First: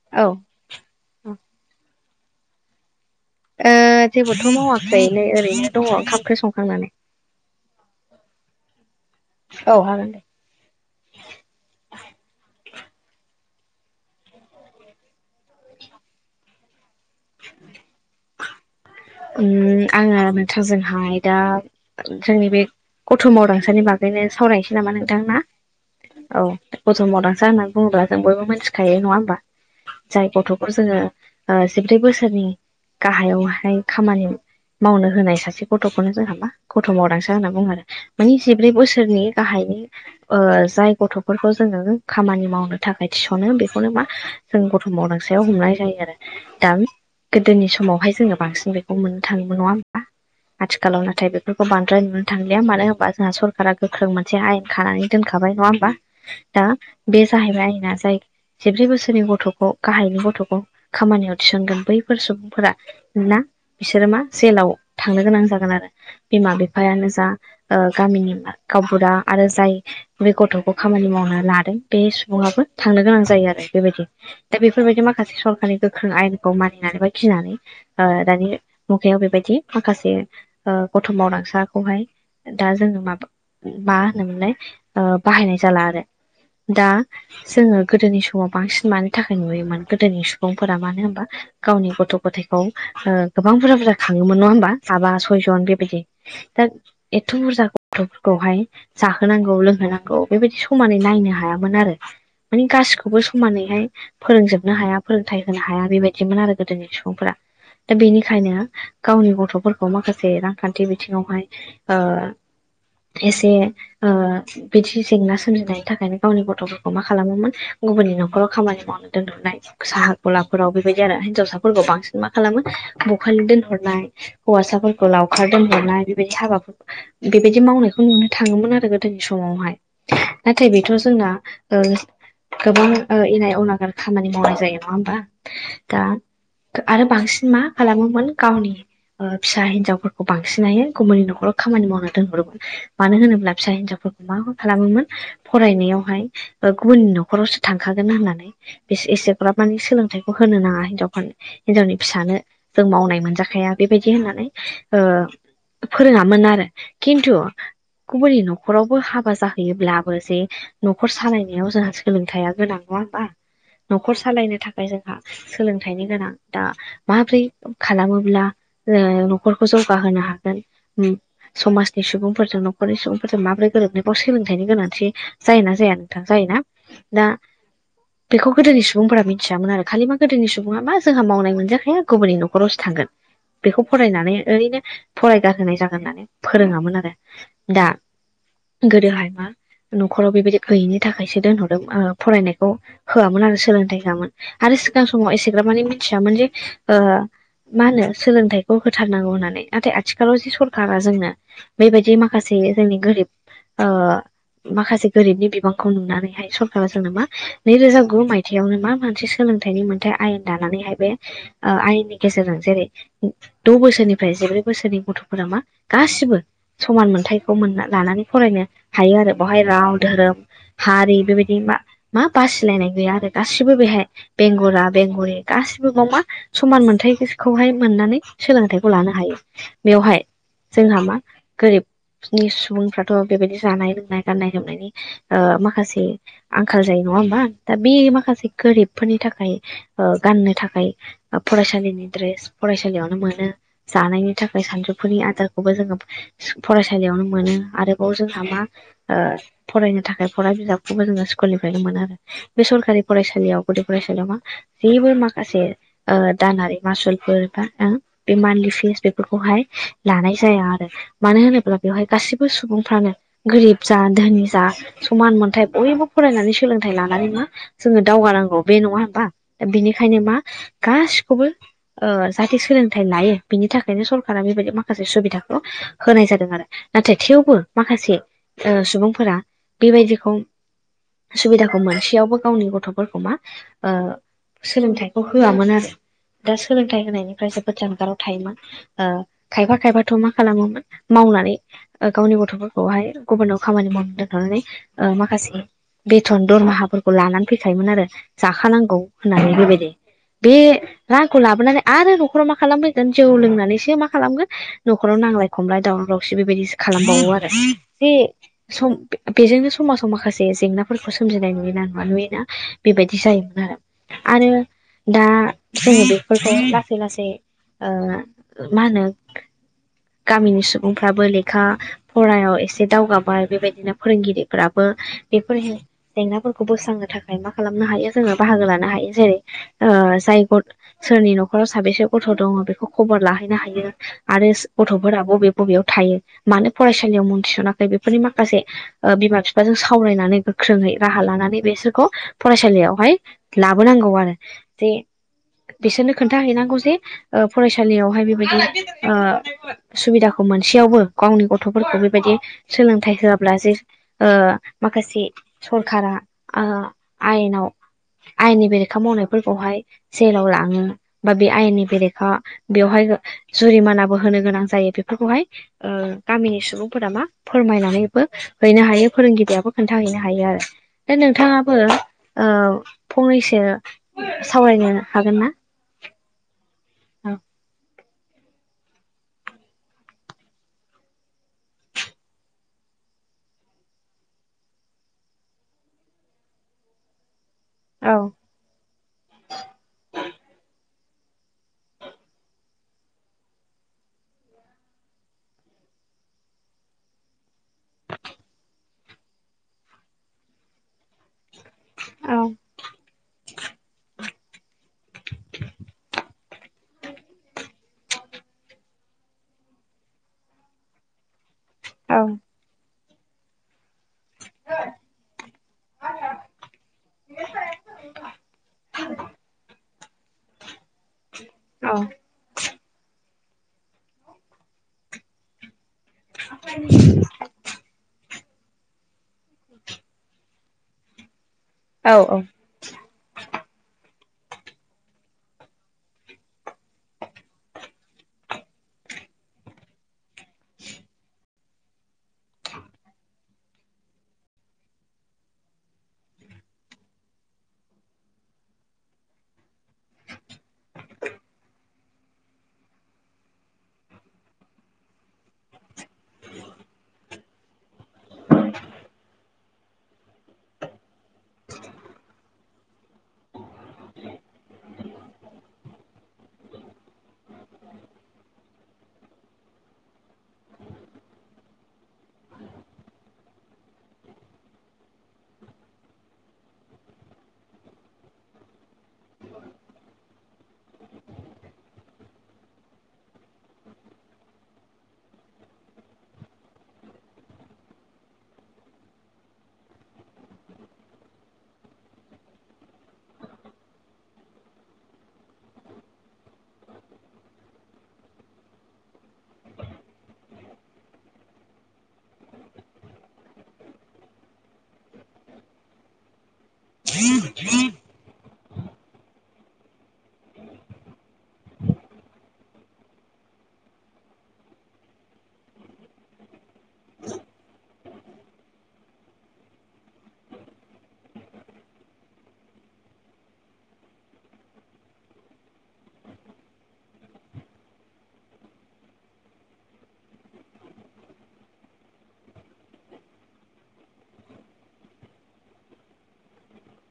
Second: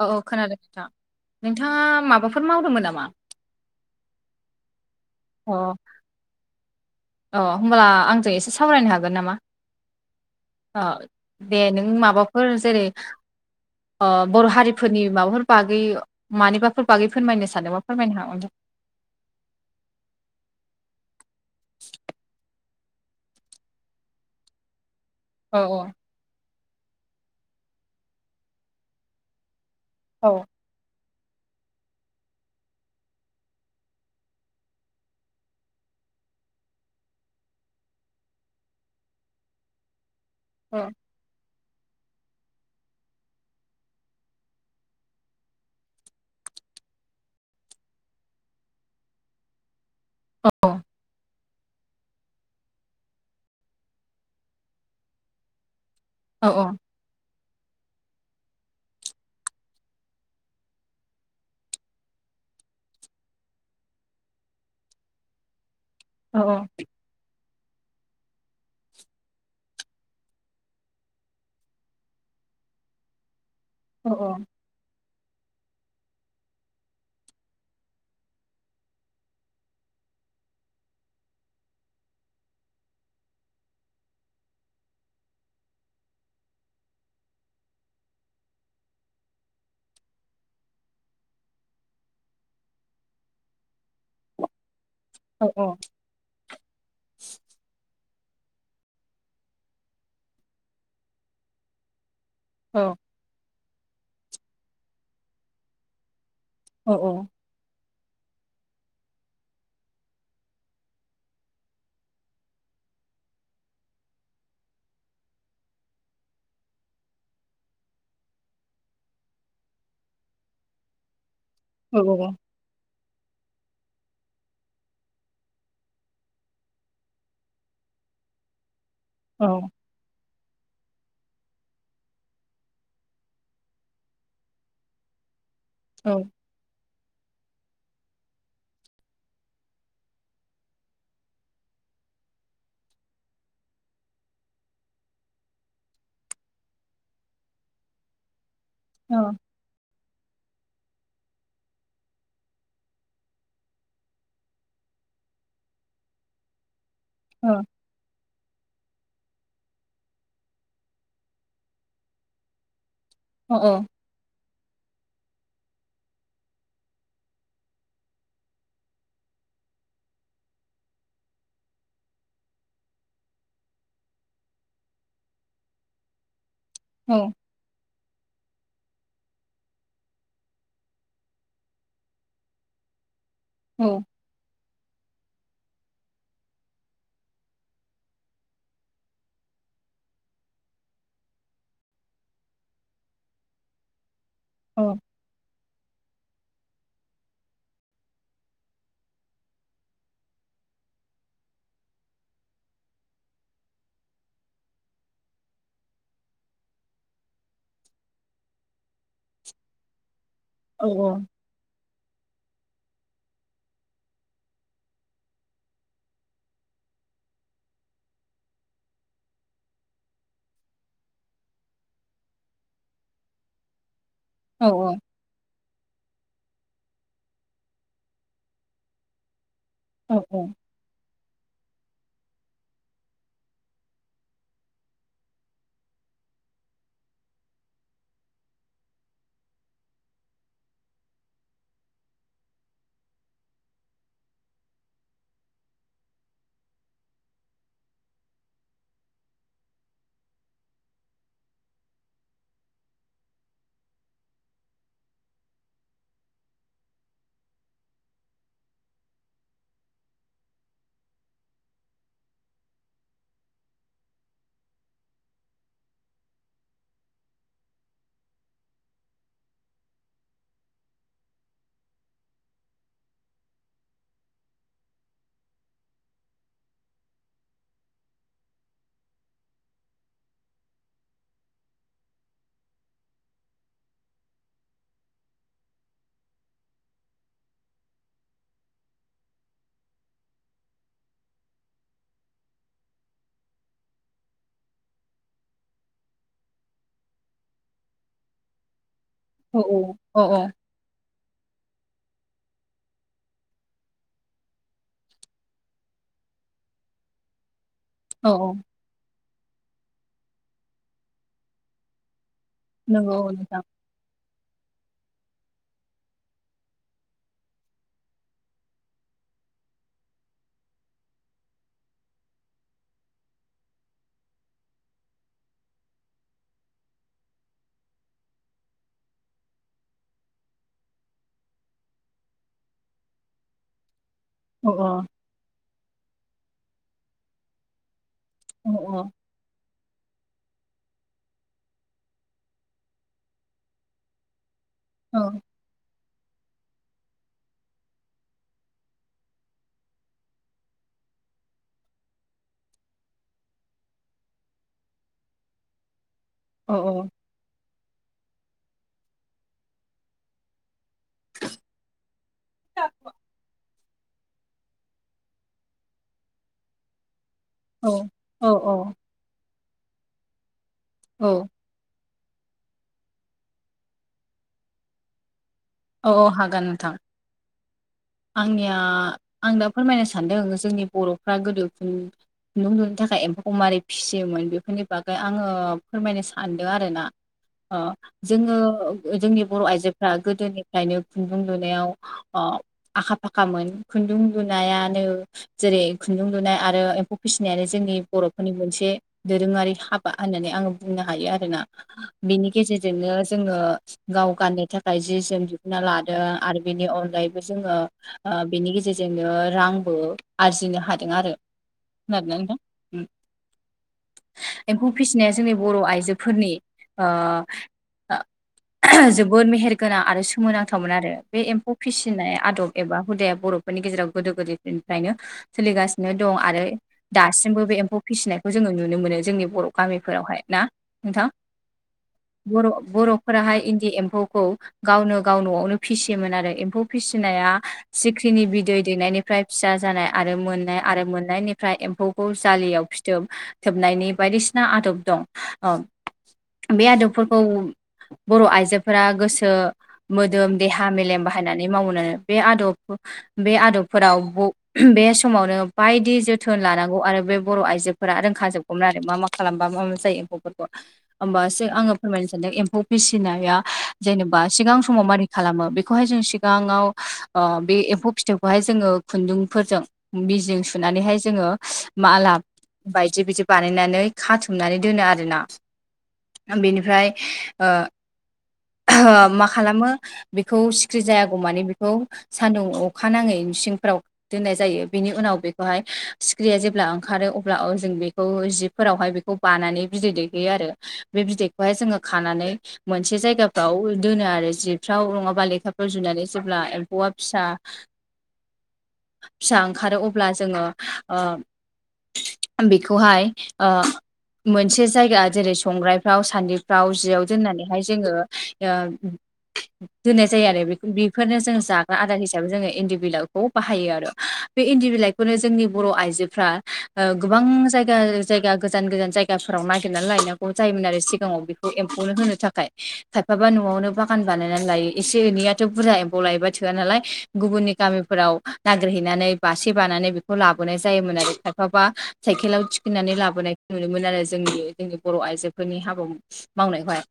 औ खोनादों नोंथां। ओ नोंथाङा माबाफोर मावदोंमोन नामा? ओ-जेबोथ' मावाखै नै अ ओरैनो दङ ओंखाम ओंख्रि संखांनानै। अ होमबब्ला आंजों एसे सावरायनो हागोन नामा? औ हागोन दे अ दे नों माबाफोर जेरै ओ-बर' हारिफोरनि माबाफोर बागै मानिबाफोर बागै फोरमायनो सानदोंबा फोरमायनो हागोन। उम आङो नोंथांजोंहाय दा जोंनि बे गथ' मावदांसानि बागैनो सावरायनोसै नामा नोंथां ना? औ औ औ गथ' मावदांस होनना बुङोब्ला जों बयबो मिथिखायो नङा होमबा? औ जाय गथ' जोङो ओ-जिब्रै बोसोरनि गाहायावहाय खामानि मावनो होनाय सासे गथ'खौनो जोंहा मा गथ' मावदांसो होनना बुङो। मानि जिब्रै बोसोरनि गाहायनि औ ओ-जाय गथ' बेफोरखौ जोङो खामानि मावनो थाखाय थिस'नो बेखौनो मा जों गथ' मावदांसायाव हमनाय जायो आरो। दा गोदोनि समावहाय जोङो बांसिन बे खौ मोननो थाङोमोन नङा होमबा? आथिखालाव नाथाय बे खौ बांद्राय नुनो थांलिया मानो होनबा जोंहा सरकारा गोख्रों मोनसे आयेन खानानै दोनखाबाय नङा होमबा? औ दा बे जाहैबाय आयेना जाय जिब्रै बोसोरनि गथ'खौ गाहायनि गथ'खौ खामानियाव थिसनगोन बैफोर सुबुंफोरा ना? बिसोरो मा जेलाव थांनो गोनां जागोन आरो औ बिमा बिफायानो जा ओ-गामिनि गावबुरा आरो जाय बे गथ'खौ खामानि मावनो लादों बे सुबुङाबो थांनो गोनां जायो आरो। बेबायदि। औ दा बेफोरबायदि माखासे सरखारनि गोख्रों आयेनखौ मानिनानै बा गिनानै ओ-दानि -' मुगायाव बेबायदि माखासे ओ- गथ' मावदांसाखौहाय दा जोङो माबा मा होनोमोनलाय ओ-बाहायनाय जाला आरो। दा जोङो गोदोनि समाव बांसिन मानि थाखाय नुयोमोन गोदोनि सुबुंफोरा मानो होनबा गावनि गथ' गथायखौ ओ-गोबां बुरजा बुरजा खाङोमोन नङा होमबा? साबा औ औ सयजन बेबायदि। दा एथ' बुरजा गथ'फोरखौहाय जाहोनांगौ लोंहोनांगौ बेबायदि समानै नायनो हायामोन आरो। मानि औ गासिखौबो समानैहाय फोरोंजोबनो हाया फोरोंथायाइ होनो हाया बेबायदिमोन आरो। गोदोनि औ सुबुंफोरा। दा बेनि बेखायनो गावनि गथ'फोरखौ माखासे रांखान्थि बिथिङावहाय ओ- द्रेसे ओ- बिदि जेंना सोमजिनायनि थाखायनो गावनि गथ'फोरखौ मा खालामोमोन गुबुननि न'खराव खामानि मावनो दोनथ'नाय साहा गलाफोराव बेबायदि आरो हिनजावसाफोरखौ औ बांसिन मा खालामो? बखालि दोनहरनाय हौवासाफोरखौ लावखार दोनहरनाय बेबायदि हाबाफोर बेबायदि मावनायखौ नुनो थाङोमोन आरो गोदोनि समावहाय। नाथाय बेथ' जोंना ओ गोबां ओ इनाय अनागार खामानि मावनाय जायो नङा होमबा। दा आरो बांसिन मा खालामोमोन गावनि ओ फिसा हिन्जावफोरखौ बांसिनै गुबुननि न'खराव खामानि मावनो दोनहरोमोन। मानो होनोब्ला फिसा हिनजावफोरखौ मा मा खालामोमोन फरायनायावहाय ओ गुबुनि न'खरावसो थांखागोन होननानै बिस एसेग्राब मानि सोलोंथाइखौ होनो नाङा हिनजावफोरनो हिनजावनि फिसानो जों मावनाय मोनजाखाया बेबायदि होननानै ओ फोरोङामोन आरो। किन्तु गुबुननि न'खरावबो हाबा जाहैयोब्लाबो जे न'खर सालायनायाव जोंहा सोलोंथाया गोनां नङा होमबा ओ ओ न'खर सालायनो थाखाय जोंहा सोलोंथाइनि गोनां दा माब्रै खालामोब्ला ओ न'खरखौ जौगाहोनो हागोन उम समाजनि सुबुंफोरजों न'खरनि सुबुंफोरजों माबोरै गोरोबनो बाव सोलोंथाइनि गोनांथि जायोना जाया नोंथां जायोना ना बेखौ गोदोनि सुबुंफोरा मिन्थियामोन आरो खालि मा गोदोनि सुबुङा मा जोंहा मावनाय मोनजाखाया गुबुननि न'ख खरसो थांगोन बेखौ फरायनानै ओरैनो फरायगारहोनाय जागोन होननानै फोरोङामोन आरो। दा गोदोहाय मा न'खराव बेबायदि गैयिनि थाखायसो दोनहरदों फरायनायखौ होआमोन आरो सोलोंथाइ होआमोन। आरो सिगां समाव एसेग्राबमानि मिथियामोन जे ओ मा होनो सोलोंथाइखौ होथारनांगौ होननानै, नाथाय आथिखालाव जि सरखारा जोंनो बेबायदि माखासे जोंनि गोरिब ओ माखासे गोरिबनि बिबांखौ नुनानैहाय सरखारा जोंनो मा नै रोजा गु मायथाइयावनो मा मोनसे सोलोंथाइनि मोनथाइ आयेन दानानैहाय बे ओ आयेननि गेजेरजों जेरै द' बोसोरनिफ्राय जिब्रै बोसोरनि गथ'फोरा मा गासिबो समान मोन्थायखौ मोना लानानै फरायनो हायो आरो बावहाय राव, धोरोम हारि बेबायदि मा मा बासिलायनाय गैया आरो गासिबो बेहाय बेंगुरा बेंगुरि गासिबो बाव मा समान मोनथाय खौहाय मोननानै सोलोंथाइखौ लानो हायो। बेवहाय जोंहा मा गोरिबनि सुबुंफ्राथ' बेबायदि जानाय-लोंनाय, गाननाय-जोमनायनि ओ माखासे आंखाल जायो नङा होमबा दा बे माखासे गोरिबफोरनि थाखाय ओ गाननो थाखाय फरायसालिनि द्रेस फरायसालियावनो मोनो जानायनि थाखाय सानजौफुनि आदारखौबो जोङो फरायसालियावनो मोनो आरोबाव जोंहा मा ओ फरायनो थाखाय फरा बिजाबखौबो जोङो स्कुलनिफ्रायनो मोनो। बे सरखारि फरायसालियाव गुदि फरायसालियाव मा जेबो माखासे दानारि मासुलफोर बा बे मान्थलि फिस बेफोरखौहाय लानाय जाया आरो। मानो होनोब्ला बेवहाय गासिबो सुबुंफ्रानो गोरिब जा धोनि जा समान मोनथाइ बयबो फरायनानै सोलोंथाइ लानानै मा जोङो दावगानांगौ बे नङा होमबा बेनिखायनो मा गासिखौबो ओ जाहाथे सोलोंथाइ लायो बिनि थाखायनो सरखारा बेबायदि माखासे सुबिदाखौ होनाय जादों आरो नाथाय थेवबो माखासे ओ सुबुंफोरा बेबायदिखौ सुबिदाखौ मोनसेयावबो गावनि गथ'फोरखौ मा ओ सोलोंथाइखौ होआमोन आरो दा सोलोंथाइ होनायनिफ्राय जोबोद जानगाराव थायोमोन। ओ खायफा खायफाथ' मा खालामोमोन मावनानै ओ गावनि गथ'फोरखौहाय गुबुनाव खामानि मावनो दोनहरनानै ओ माखासे बेथन दरमाहाफोरखौ लानानै फैखायोमोन आरो जाखानांगौ होननानै बेबायदि औ बे रांखौ लाबोनानै आरो न'खराव मा खालामफैगोन जौ लोंनानैसो मा खालामगोन न'खराव नांलाय खमलाय दावराव दावसि बेबायदिसो खालामबावो आरो जे औ सम बेजोंनो समाजाव माखासे जेंनाफोरखौ सोमजिनाय नुयोना नुवा नुयोना माने? बेबायदि नंगौ औ नंगौ जायोमोन नोंथां आरो आरो दा जोङो बेफोरखौ लासै लासै ओ मा होनो गामिनि सुबुंफ्राबो लेखा फरायाव एसे दावगाबाय बेबायदिनो फोरोंगिरिफोराबो बेफोर हे जेंनाफोरखौ बोस्रांनो थाखाय मा खालामनो हायो जोङो बाहागो लानो हायो जेरै ओ जाय भट सोरनि न'खराव साबेसे गथ' दङ' बेखौ खबर लाहैनो हायो। आरो स औ गथ'फोरा बबे बबेयाव थायो मानो फरायसालियाव मुं थिस'ना जाय बेफोरनि माखासे औ ओ बिमा बिफ बा जों सावरायनानै गोख्रोङै राहा लानानै बेसोरखौ फरायसालियावहाय लाबोनांगौ आरो बेे औ बिसोरनो खोन्थााहैनांगौ जे ओ फरायसालियावहाय बेबायदि ओ सुबिदाखौ मोनसेयावबो गावनि गथ'फोरखौ बेबायदि सोलोंथाइ होआब्ला जे ओ माखासे सरखारा ओ औ आयनाव आयेननि बेरेखा मावनायफोरखौहाय जेलाव लाङो। बा बे आयेननि बेरेखा बेवहाय जुरिमानाबो होनो गोनां जायो बेफोरखौहाय ओ गामिनि सुबुंफोरा मा औ फोरमायनानैबो हैनो औ हायो। फोरोंगिरियाबो खोन्थाहैनो हायो आरो दा औ नोंथाङा बो ओ फंनैसो सावरायनो हागोन। अ हागोन नोंथां औ आंनिया आं दा फोरमायनो सानदों जोंनि बर'फ्रा गोदो बो खुन्दुं लुनो थाखाय एम्फौखौ मारै फिसियोमोन बेफोरनि बागै आङो फोरमायनो सानदों आर ना। अ जोङो जोंनि बर' आइजोफ्रा गोदोनि ओफ्रायनो खुन्दुं लुनायाव अ आखा फाखामोन खुन्दुं लुनायानो जेरै खुन्दुं लुनाय आरो एम्फौ फिसिनायानो जोंनि बर'फोरनि मोनसे दोरोङारि हाबा होननानै आं बुंनो हायो आरो होनना औ बिनि गेजेरजोंनो जोङो गाव गाननो थाखाय जि जोम ना लादों आरो बेनि अनगायैबो जोङो ओ बेनि गेजेरजोंनो रांबो आरजिनो हादों आरो औ खोनादों ना नोंथां उम एम्फौ फिसिनाया जोंनि बर' आइजोफोरनि ओ ओ जोबोद मेहेरगोनां आरो सोमोनांथावमोन आरो बे एम्फौ फिसिनाय आदब एबा हुदाया बर'फोरनि गेजेराव गोदो गोदायनिफ्रायनो सोलिगासिनो दं आरो दासिम सिमबो बे एम्फौ फिसिनायखौ जोङो नुनो मोनो जोंनि बर' गामिफोरावहाय ना नोंथां औ औ बर' बर'फोराहाय इन्दि एम्फौखौ गावनो गाव न'आवनो फिसियोमोन आरो एम्फौ फिसिनाया सिख्रिनि बिदै दैनायनि फ्राय फिसा जानाय आरो मोननाय आरो मोननायनिफ्राय एम्फौखौ जालियाव फिथोब थोबनायनि बायदिसिना आदब दं ओ बे आदबफोरखौ बर आइजोफोरा गोसो मोदोम देहा मेलेम बाहायनानै मावनानो बे आदब बे आदबफोराव ब बे समावनो बायदि जोथोन लानांगौ आरो बे बर' आइजो फोरा रोंखाजोबगौमोन आरो मा खालामबा मा जायो एम्फौफोरखौ होमबासो आङो फोरमायनो सानदों एम्फौ फिसिनाया जेनेबा सिगां स समाव मारै खालामो बेखौहाय जों सिगाङाव ओ बे एम्फौ फिथोबखौहाय जोङो खुन्दुंफोरजों बिजिजों सुनानैहाय जोङो मा लाब बायदि बिदि बानायनानै खाथुमनानै दोनो आरोना बेनिफ्राय ओ ओ मा खालामो बेखौ सिख्रि जायागौ बेखौ सान्दुं अखा नाङै सिंफ्राव दोननाय जायो बिनि उनाव बेखौहाय सिख्रिया जेब्ला ओंखारो अब्ला ओ जों बेखौ जिब फोरावहाय बेखौ बानानै बिदै दैहैयो आरो बे बिदैखौहाय जोङो खानानै मोनसे जायगाफ्राव दोनो आरो आरो जिफ्राव नङाबा लेखाफ्राव जुनानै जेब्ला एम्फौआ फिसा फिसा ओंखारो अब्ला जोङो ओ बेखौहाय ओ मोनसे जायगा जेरै संग्रायफ्राव सान्दि राव जियाव दोननानैहाय जोङो ओ दोननाय जायो आरो बेफोरनो जों जाग्रा आदार हिसाबै जोङो इन्दि बिलावखौ बाहायो आरो। बे इन्दि बिलाइखौनो जोंनि बर' आइजोफ्रा गोबां जायग जायगा जायगा गोजान गोजान जायगाफोराव नागिरनानै लायनांगौ जायोमोन आरो सिगाङाव बेखौ एम्फौनो होनो थाखाय। खायफाबा न'आवनो बां खान बानायनानै लायो एसे एनैयाथ' बुरजा एम्फबौ लायोबा थोया नालाय गुबुननि गामिफोराव। नागिरहैनानै बासे बानानै बेखौ लाबोनाय जायोमोन आरो खायफाबा साइकेलाव थिखिनानै लाबोनाय। नुनो मोन आरो जोंनि जोंनि बर' आइजोयधपफोरनि हाबा मावनायखौहाय।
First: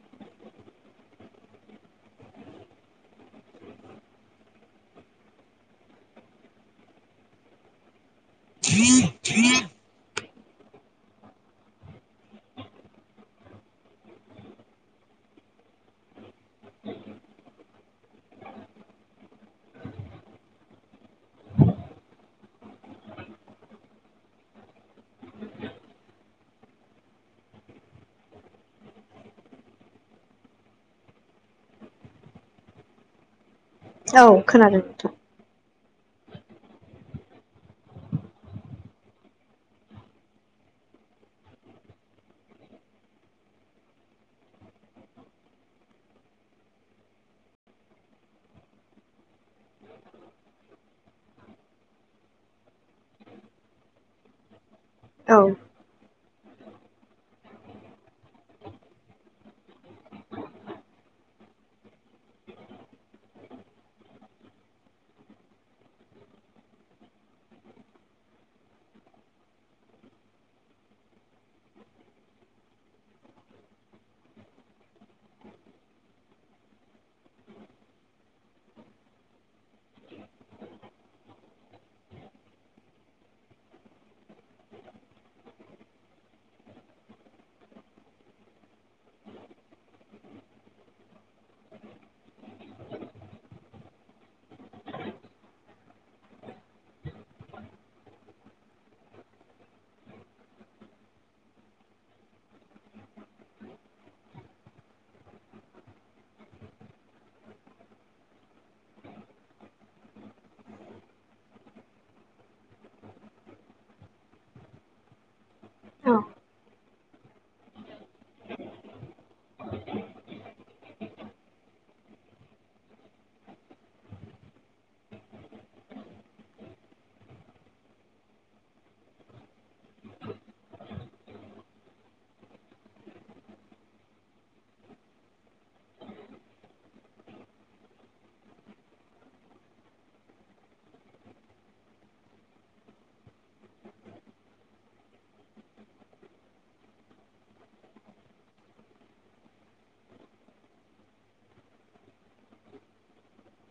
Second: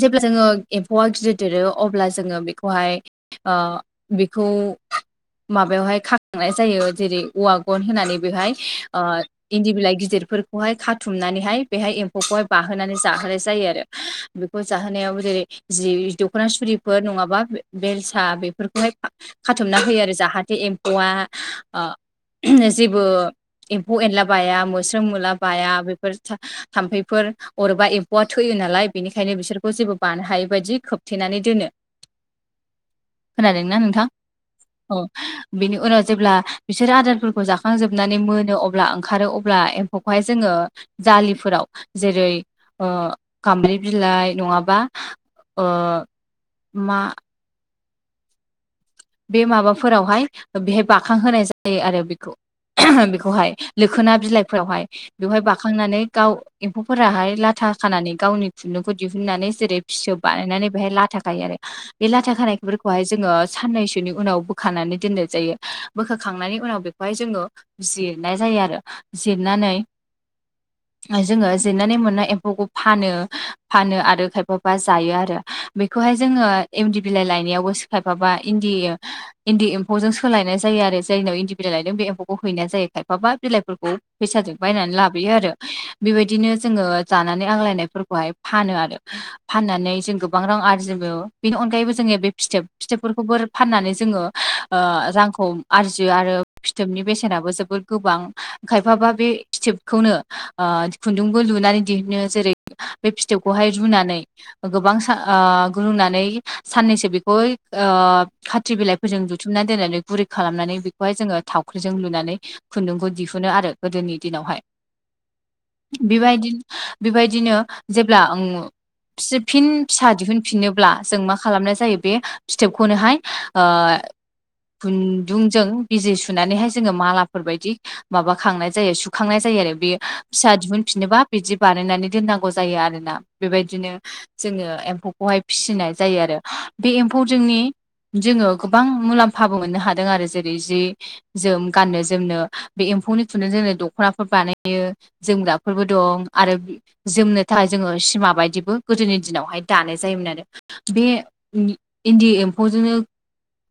जे‌बला जोङो। एम्फौआ गिदिर देरो अब्ला जोङो बेखौहाय ओ बेखौ। माबायावहाय खांनाय जायो जेरै। औवा गन होनानै बेहाय ओ इन्दि बिलाइ गिदिरफोर बेखौहाय खाथुमनानैहाय बेहाय एम्फौखौहाय बाहोनानै जाहोनाय जायो आरो बेखौ जाहोनायाव जेरै। जि दख'ना सुरिफोर नङाबा बेलसा बेफोरखौहाय। खाथुमना होयो आरो जाहाथे एम्फौआ ओ जेबो। एम्फौ एनला बाया मोस्रोम मुला बाया बेफोर था थाम्फैफोर। अरेबा एम्फौआ थोयो नालाय बेनिखायनो बिसोरखौ जेबो बानो हायि बायदि खोबथेनानै दोन खोनादोंना नोंथां औ खोनादों औ। नोंथां। बिनि उनाव जेब्ला बिसोर आदारफोरखौ जाखांजोबनानै मोनो अब्ला ओंखारो अब्ला एम्फौखौहाय जोङो। जालिफोराव जेरै ओ खामब्रि बिलाइ नङाबा। ओ मा। बे माबाफोरावहाय बेहाय बाखां होनाय जायो आरो बेखौ। बेखौहाय लोखोना बिलाइफोरावहाय औ बेवहाय बाखांनानै गाव। एम्फौफोराहाय लाथा खानानै गावनि खुन्दुंखौ दिहुननानै जेरै फिसौ बानायनानै बेहाय लाथा खायो आरो। बे लाथा खानायफोरखौहाय जोङो साननैसो। नि उनाव बोखानानै जायो बोखखांनायनि उनाव जोङो। जिरनाय जायो आरो जिरनानै। [inaudible] जोंङो जिरनानै मोननाय एम्फौखौ फानो आरो खायफाबा जायो आरो। बेखौहाय जोंङो इन्दि बिलाइ लायनायावबो सिखायफाबा इन्दि। इन्दि एम्फौजों सोलायनाय जायो आरो जायनिाव इन्दि बिलाइ लायदों बे एम्फौखौ हैनाय जायो खायफाबा बिलाइफोरखौ। लाबोयो आरो बेबायदिनो जोंङो। जानानै आंलायनायफोरखौहाय फानो आरो फाननानै जों गोबां रां आरजिबो। बेनि अनगायैबो जोंङो बे फिथोब फिथोबफोरखौबो। फाननानै जोंङो रांखौ आरजियो आरो। फिथोबनि बेसेनाबो जोबोर गोबां। बे स्टेपखौनो लुनानै दिहुनो जेरै। बे फिथौखौहाय रुनानै। गोबां स गुलुंनानै साननैसो बेखौ। खाथि बिलाइफोरजों लुथुमनानै दोननानै गुरै खालामनानै बेखौहाय जोङो थावख्रिजों लुनानै। खुन्दुंखौ दिहुनो आरो गोदोनि दिनावहाय। औ बेबायदि बेबायदिनो जेब्ला। फिन फिसा दिहुनफिनोब्ला जों मा खालामनाय जायो बे फिथोबखौनोहाय। खुन्दुंजों बिजि सुनानैहाय जोंङो मालाफोरबायदि। माबाखांना जायो सुखांनाय जायो आरो बे फिसा बिदि बानायनानै दोननांगौ आरोना। बेबायदिनो जोंङो एम्फौखौहाय फिसिनाय जायो आरो बे एम्फौ जोंनि। जोंङो गोबां मुलाम्फाबो मोननो हादों आरो जेरै जि। जोम गाननो जोमनो बे एम्फौनि थुनो जोंनो दख'नाफोर बानायो। जोमग्राफोरबो दं आरो जोमनो थाखाय जोंङो बायदिबो गोदोनि दिनावहाय दानाय जायोमोन आरो बे इन इन्दि एम्फौजोंनो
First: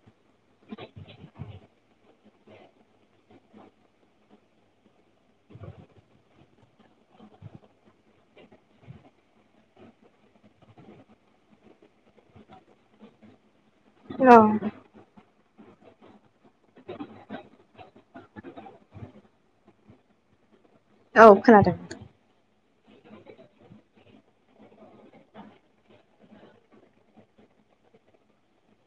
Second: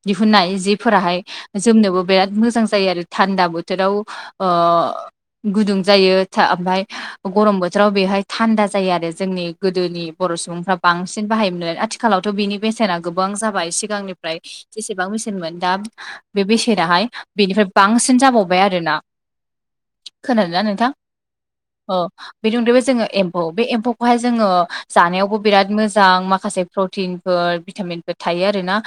दिहुननाय जिफोराहाय जोमनोबो बिराद मोजां जायो आरो थान्दा बोथोराव अ गुदुं जायो था ओमफाय गरम बोथोराव बेहाय थान्दा जायो आरो जोंनि गोदोनि बर' सुबुंफ्रा बांसिन बाहायोमोनो आथिखालावथ' बिनि बेसेना गोबां जाब बाय औ सिगांनिफ्राय बेसेबां बेसेनमोन दा बे बेसेनाहाय बेनिफ्राय बांसिन जाबावबाय आरो ना खोनादोंला नोंथां? औ खोनादों। औ बेनि अनगायैबो जोङो एम्फौ बे एम्फौखौहाय जोंङो जानायावबो बिराद मोजां माखासे प्रटिनफोर भिटामिनफोर थायो आरोना।